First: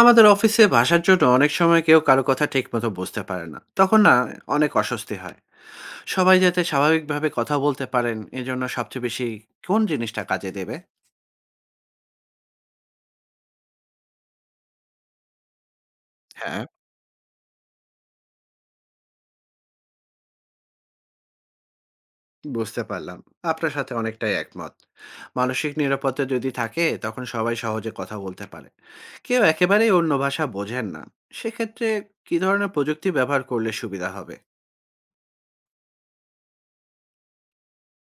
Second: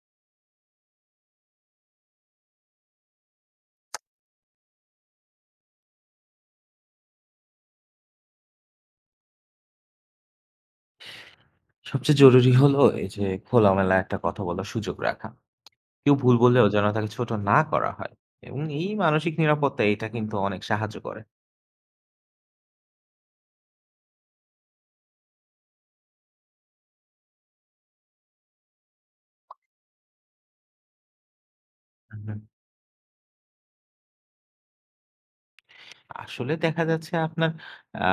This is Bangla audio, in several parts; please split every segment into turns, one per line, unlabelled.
আমাদের অফিসে ভাষার জন্য অনেক সময় কেউ কারো কথা ঠিকমতো বুঝতে পারে না তখন না, অনেক অস্বস্তি হয়। সবাই যাতে স্বাভাবিকভাবে কথা বলতে পারেন এজন্য সবচেয়ে বেশি কোন জিনিসটা কাজে দেবে?
সবচেয়ে জরুরি হলো এই যে খোলামেলা একটা কথা বলার সুযোগ রাখা। কেউ ভুল
হ্যাঁ,
বললেও যেন তাকে ছোট না করা হয় এবং এই মানসিক নিরাপত্তা এটা কিন্তু অনেক সাহায্য করে।
বুঝতে পারলাম। আপনার সাথে অনেকটাই একমত। মানসিক নিরাপত্তা যদি থাকে তখন সবাই সহজে কথা বলতে পারে। কেউ একেবারেই অন্য ভাষা বোঝেন না, সেক্ষেত্রে
হুম,
কি
হুম।
ধরনের প্রযুক্তি ব্যবহার করলে সুবিধা হবে?
আসলে দেখা যাচ্ছে আপনার আ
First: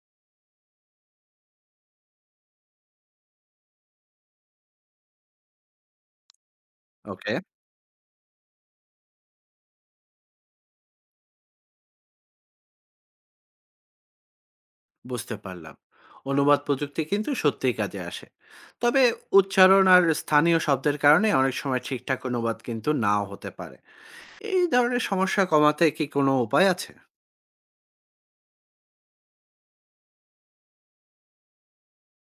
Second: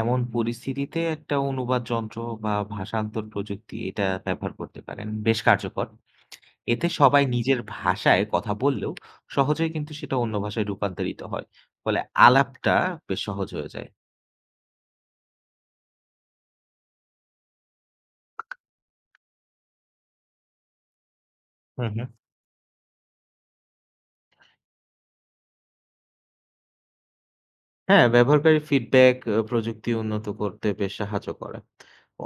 এমন পরিস্থিতিতে একটা অনুবাদ যন্ত্র বা ভাষান্তর প্রযুক্তি এটা ব্যবহার করতে পারেন। বেশ কার্যকর। এতে সবাই
ওকে,
নিজের ভাষায় কথা বললেও সহজেই কিন্তু সেটা অন্য ভাষায় রূপান্তরিত হয়। ফলে আলাপটা বেশ সহজ হয়ে যায়।
বুঝতে পারলাম। অনুবাদ প্রযুক্তি কিন্তু সত্যিই কাজে আসে। তবে উচ্চারণ আর স্থানীয় শব্দের কারণে অনেক সময়
হুম, হুম।
ঠিকঠাক অনুবাদ কিন্তু নাও হতে পারে। এই ধরনের সমস্যা কমাতে কি কোনো উপায় আছে?
হ্যাঁ, ব্যবহারকারীর ফিডব্যাক প্রযুক্তি উন্নত করতে বেশ সাহায্য করে।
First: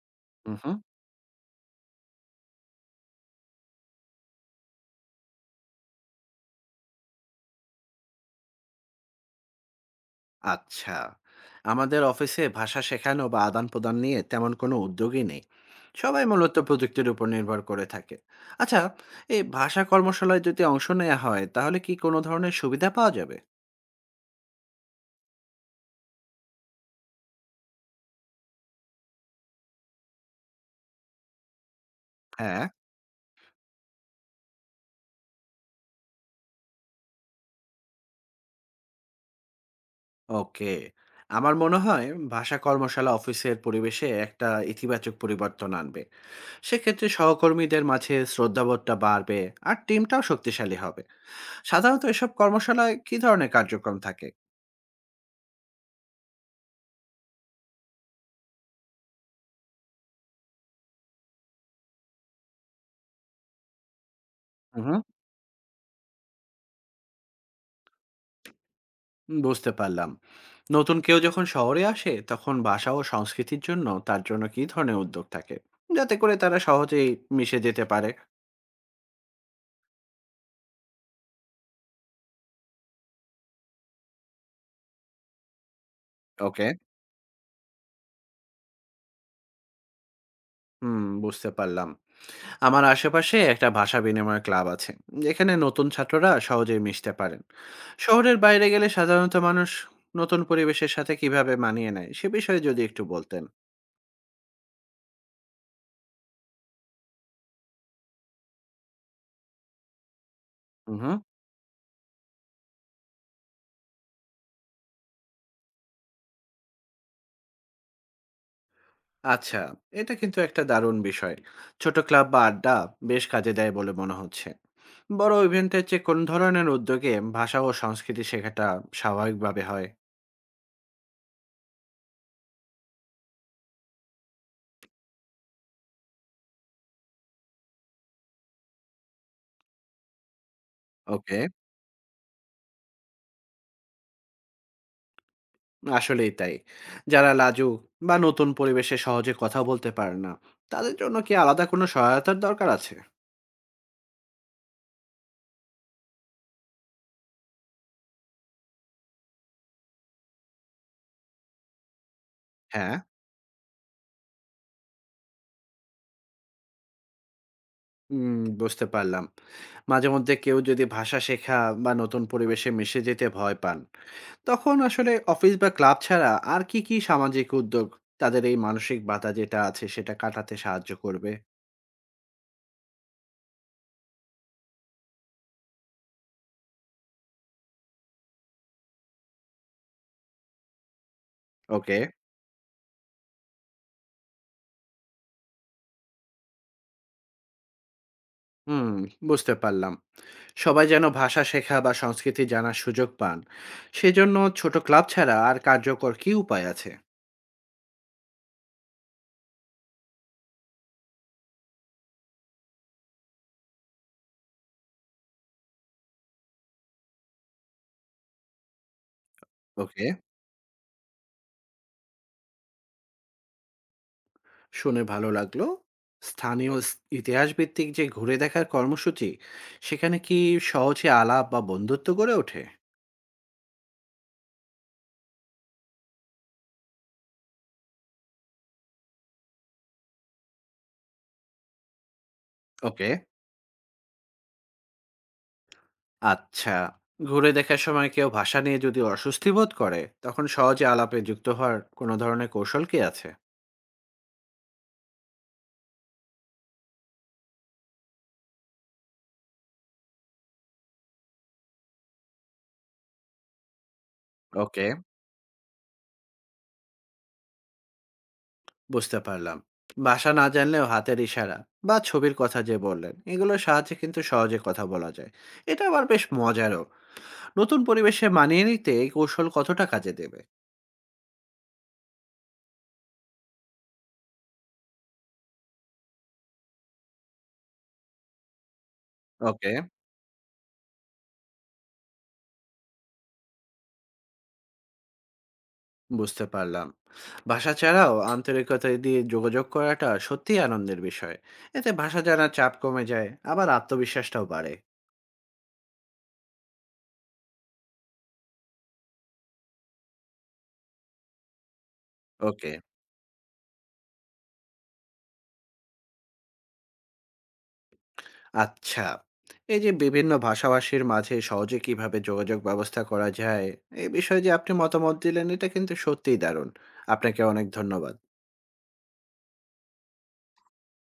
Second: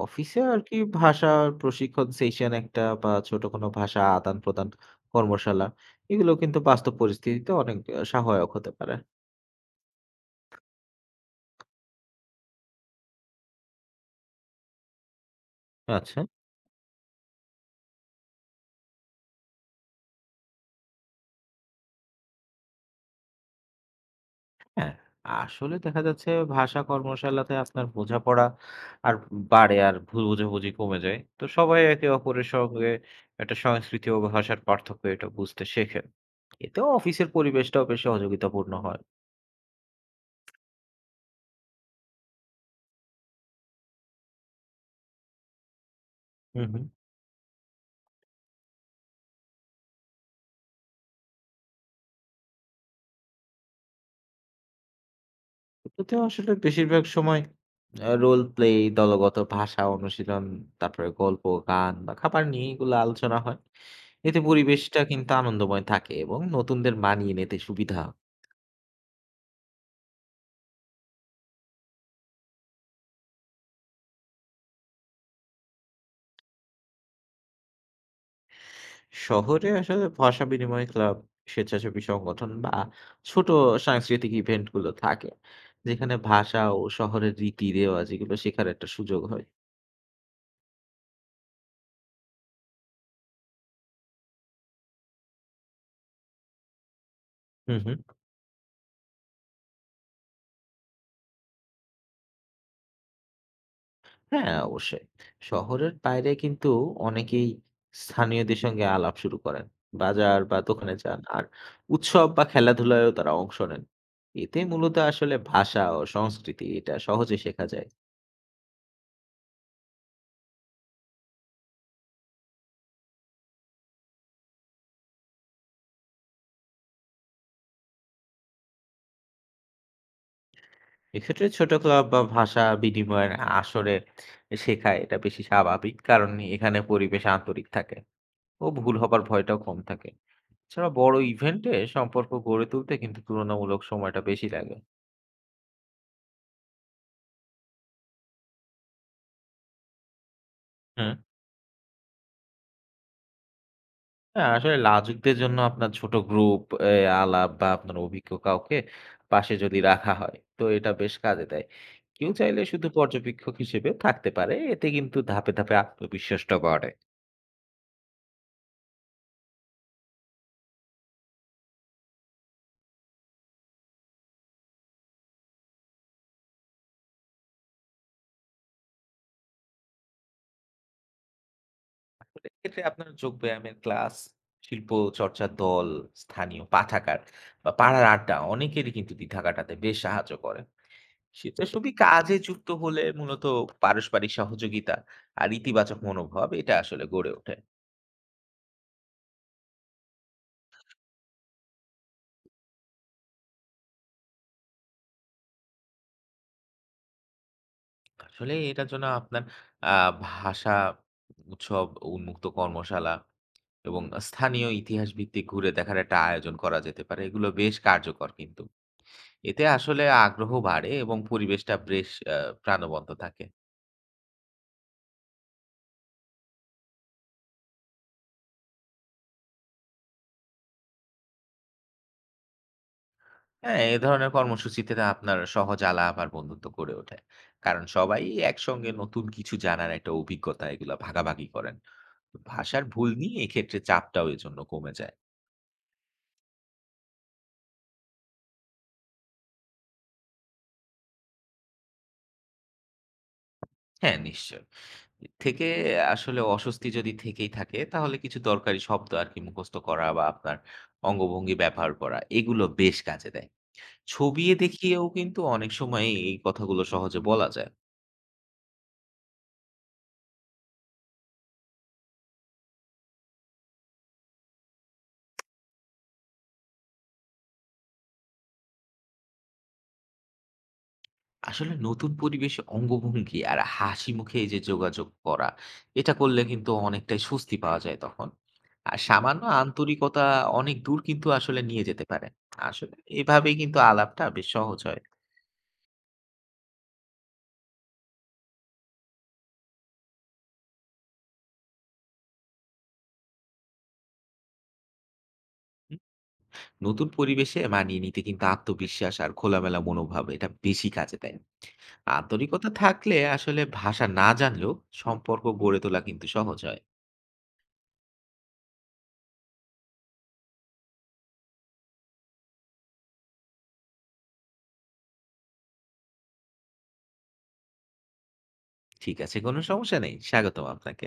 অফিসে
হুম হুম
আরকি ভাষার প্রশিক্ষণ সেশন একটা বা ছোট কোনো ভাষা আদান-প্রদান কর্মশালা, এগুলো কিন্তু বাস্তব পরিস্থিতিতে অনেক সহায়ক হতে পারে।
আচ্ছা, আমাদের অফিসে ভাষা শেখানো বা আদান প্রদান নিয়ে তেমন কোনো উদ্যোগই নেই।
আচ্ছা।
সবাই মূলত প্রযুক্তির উপর নির্ভর করে থাকে। আচ্ছা, এই ভাষা কর্মশালায় যদি অংশ নেওয়া হয় তাহলে কি কোনো ধরনের সুবিধা পাওয়া যাবে?
হ্যাঁ, আসলে দেখা যাচ্ছে ভাষা কর্মশালাতে আপনার বোঝাপড়া আর বাড়ে আর ভুল বোঝাবুঝি কমে যায়। তো সবাই একে অপরের
হ্যাঁ।
সঙ্গে একটা সংস্কৃতি ও ভাষার পার্থক্য এটা বুঝতে শেখে। এতে অফিসের পরিবেশটাও বেশ সহযোগিতাপূর্ণ হয়।
ওকে। আমার মনে হয় ভাষা কর্মশালা অফিসের পরিবেশে একটা ইতিবাচক পরিবর্তন আনবে।
হুম, হুম।
সেক্ষেত্রে সহকর্মীদের মাঝে শ্রদ্ধাবোধটা বাড়বে আর টিমটাও শক্তিশালী হবে। সাধারণত এসব কর্মশালায় কি ধরনের কার্যক্রম থাকে?
এতে আসলে বেশিরভাগ সময় রোল প্লে, দলগত ভাষা অনুশীলন, তারপরে গল্প, গান বা খাবার নিয়ে এগুলো আলোচনা হয়। এতে পরিবেশটা
উহুম,
কিন্তু আনন্দময় থাকে এবং নতুনদের মানিয়ে নিতে সুবিধা হয়।
বুঝতে পারলাম। নতুন কেউ যখন শহরে আসে তখন ভাষা ও সংস্কৃতির জন্য তার জন্য কি ধরনের উদ্যোগ থাকে? যাতে করে তারা সহজেই মিশে যেতে পারে।
শহরে আসলে ভাষা বিনিময় ক্লাব, স্বেচ্ছাসেবী সংগঠন বা ছোট সাংস্কৃতিক ইভেন্ট গুলো থাকে। যেখানে ভাষা
ওকে।
ও শহরের রীতি-রেওয়াজ এগুলো শেখার একটা সুযোগ হয়।
হুম, বুঝতে পারলাম। আমার আশেপাশে একটা ভাষা বিনিময় ক্লাব আছে যেখানে নতুন ছাত্ররা সহজেই মিশতে পারেন।
হুম, হুম।
শহরের বাইরে গেলে সাধারণত মানুষ নতুন পরিবেশের সাথে কিভাবে মানিয়ে নেয় সে বিষয়ে যদি একটু বলতেন।
হ্যাঁ, অবশ্যই। শহরের বাইরে কিন্তু অনেকেই স্থানীয়দের সঙ্গে আলাপ শুরু করেন। বাজার বা দোকানে
হুম।
যান আর উৎসব বা খেলাধুলায়ও তারা অংশ নেন। এতে মূলত আসলে ভাষা ও সংস্কৃতি এটা সহজে শেখা যায়।
আচ্ছা, এটা কিন্তু একটা দারুণ বিষয়। ছোট ক্লাব বা আড্ডা বেশ কাজে দেয় বলে মনে হচ্ছে। বড় ইভেন্টের চেয়ে কোন ধরনের উদ্যোগে ভাষা ও সংস্কৃতি শেখাটা স্বাভাবিকভাবে হয়?
এক্ষেত্রে ছোট ক্লাব বা ভাষা বিনিময়ের আসরে শেখা এটা বেশি স্বাভাবিক। কারণ এখানে পরিবেশ আন্তরিক থাকে ও ভুল হবার ভয়টাও কম থাকে। এছাড়া বড়
ওকে,
ইভেন্টে সম্পর্ক গড়ে তুলতে কিন্তু তুলনামূলক সময়টা বেশি লাগে।
আসলেই তাই। যারা লাজুক বা নতুন পরিবেশে সহজে কথা বলতে পারে না, তাদের
হুম।
জন্য কি আলাদা কোনো সহায়তার দরকার আছে?
হ্যাঁ, আসলে লাজুকদের জন্য আপনার ছোট গ্রুপ এ আলাপ বা আপনার অভিজ্ঞ কাউকে পাশে যদি রাখা হয় তো এটা বেশ কাজে দেয়। কেউ চাইলে শুধু
হ্যাঁ,
পর্যবেক্ষক হিসেবে থাকতে পারে। এতে কিন্তু ধাপে, ধাপে আত্মবিশ্বাসটা বাড়ে।
হুম, বুঝতে পারলাম। মাঝে মধ্যে কেউ যদি ভাষা শেখা বা নতুন পরিবেশে মিশে যেতে ভয় পান, তখন আসলে অফিস বা ক্লাব ছাড়া আর কি, কি সামাজিক উদ্যোগ তাদের এই মানসিক বাধা যেটা আছে সেটা কাটাতে সাহায্য করবে?
আসলে এক্ষেত্রে আপনার যোগব্যায়ামের ক্লাস, শিল্প চর্চার দল, স্থানীয় পাঠাগার বা পাড়ার আড্ডা অনেকেরই কিন্তু দ্বিধা কাটাতে বেশ সাহায্য করে। সে তো তো ঠিক। সবই
ওকে।
কাজে যুক্ত হলে মূলত পারস্পরিক সহযোগিতা আর ইতিবাচক মনোভাব এটা আসলে গড়ে ওঠে।
হুম, বুঝতে পারলাম। সবাই যেন ভাষা শেখা বা সংস্কৃতি জানার সুযোগ পান সেজন্য ছোট ক্লাব ছাড়া আর কার্যকর কি উপায় আছে?
আসলে এটার জন্য আপনার আ ভাষা উৎসব, উন্মুক্ত কর্মশালা এবং স্থানীয় ইতিহাস ভিত্তিক ঘুরে দেখার একটা আয়োজন করা যেতে পারে। এগুলো বেশ কার্যকর কিন্তু। এতে আসলে
ওকে,
আগ্রহ বাড়ে এবং পরিবেশটা বেশ প্রাণবন্ত থাকে।
শুনে ভালো লাগলো। স্থানীয় ইতিহাস ভিত্তিক যে ঘুরে দেখার কর্মসূচি সেখানে কি সহজে আলাপ বা বন্ধুত্ব গড়ে ওঠে?
হ্যাঁ, এ ধরনের কর্মসূচিতে না আপনার সহজ আলাপ আর বন্ধুত্ব গড়ে ওঠে। কারণ সবাই একসঙ্গে নতুন কিছু জানার একটা অভিজ্ঞতা এগুলা ভাগাভাগি করেন। ভাষার
ওকে,
ভুল নিয়ে এক্ষেত্রে চাপটাও এজন্য কমে যায়।
আচ্ছা। ঘুরে দেখার সময় কেউ ভাষা নিয়ে যদি অস্বস্তি বোধ করে তখন সহজে আলাপে যুক্ত হওয়ার কোনো ধরনের কৌশল কি আছে?
হ্যাঁ, নিশ্চয়ই। থেকে আসলে অস্বস্তি যদি থেকেই থাকে তাহলে কিছু দরকারি শব্দ আরকি মুখস্থ করা বা আপনার অঙ্গভঙ্গি ব্যবহার করা এগুলো বেশ কাজে দেয়। ছবিয়ে
ওকে,
দেখিয়েও কিন্তু অনেক সময় এই কথাগুলো সহজে বলা যায়।
বুঝতে পারলাম। ভাষা না জানলেও হাতের ইশারা বা ছবির কথা যে বললেন এগুলোর সাহায্যে কিন্তু সহজে কথা বলা যায়। এটা আবার বেশ মজারও। নতুন পরিবেশে মানিয়ে নিতে এই কৌশল কতটা কাজে দেবে?
আসলে নতুন পরিবেশে অঙ্গভঙ্গি আর হাসি মুখে এই যে যোগাযোগ করা, এটা করলে কিন্তু অনেকটাই স্বস্তি পাওয়া যায় তখন। আর সামান্য
ওকে,
আন্তরিকতা অনেক দূর কিন্তু আসলে নিয়ে যেতে পারে। আসলে এভাবেই কিন্তু আলাপটা বেশ সহজ হয়।
বুঝতে পারলাম। ভাষা ছাড়াও আন্তরিকতা দিয়ে যোগাযোগ করাটা সত্যিই আনন্দের বিষয়। এতে ভাষা জানার চাপ কমে যায় আবার আত্মবিশ্বাসটাও বাড়ে।
নতুন পরিবেশে মানিয়ে নিতে কিন্তু আত্মবিশ্বাস আর খোলামেলা মনোভাব এটা বেশি কাজে দেয়। আন্তরিকতা
ওকে,
থাকলে আসলে ভাষা না জানলেও সম্পর্ক গড়ে তোলা কিন্তু সহজ হয়।
আচ্ছা। এই যে বিভিন্ন ভাষাভাষীর মাঝে সহজে কিভাবে যোগাযোগ ব্যবস্থা করা যায়, এই বিষয়ে যে আপনি মতামত দিলেন এটা কিন্তু সত্যিই দারুণ। আপনাকে অনেক ধন্যবাদ।
ঠিক আছে, কোনো সমস্যা নেই, স্বাগতম আপনাকে।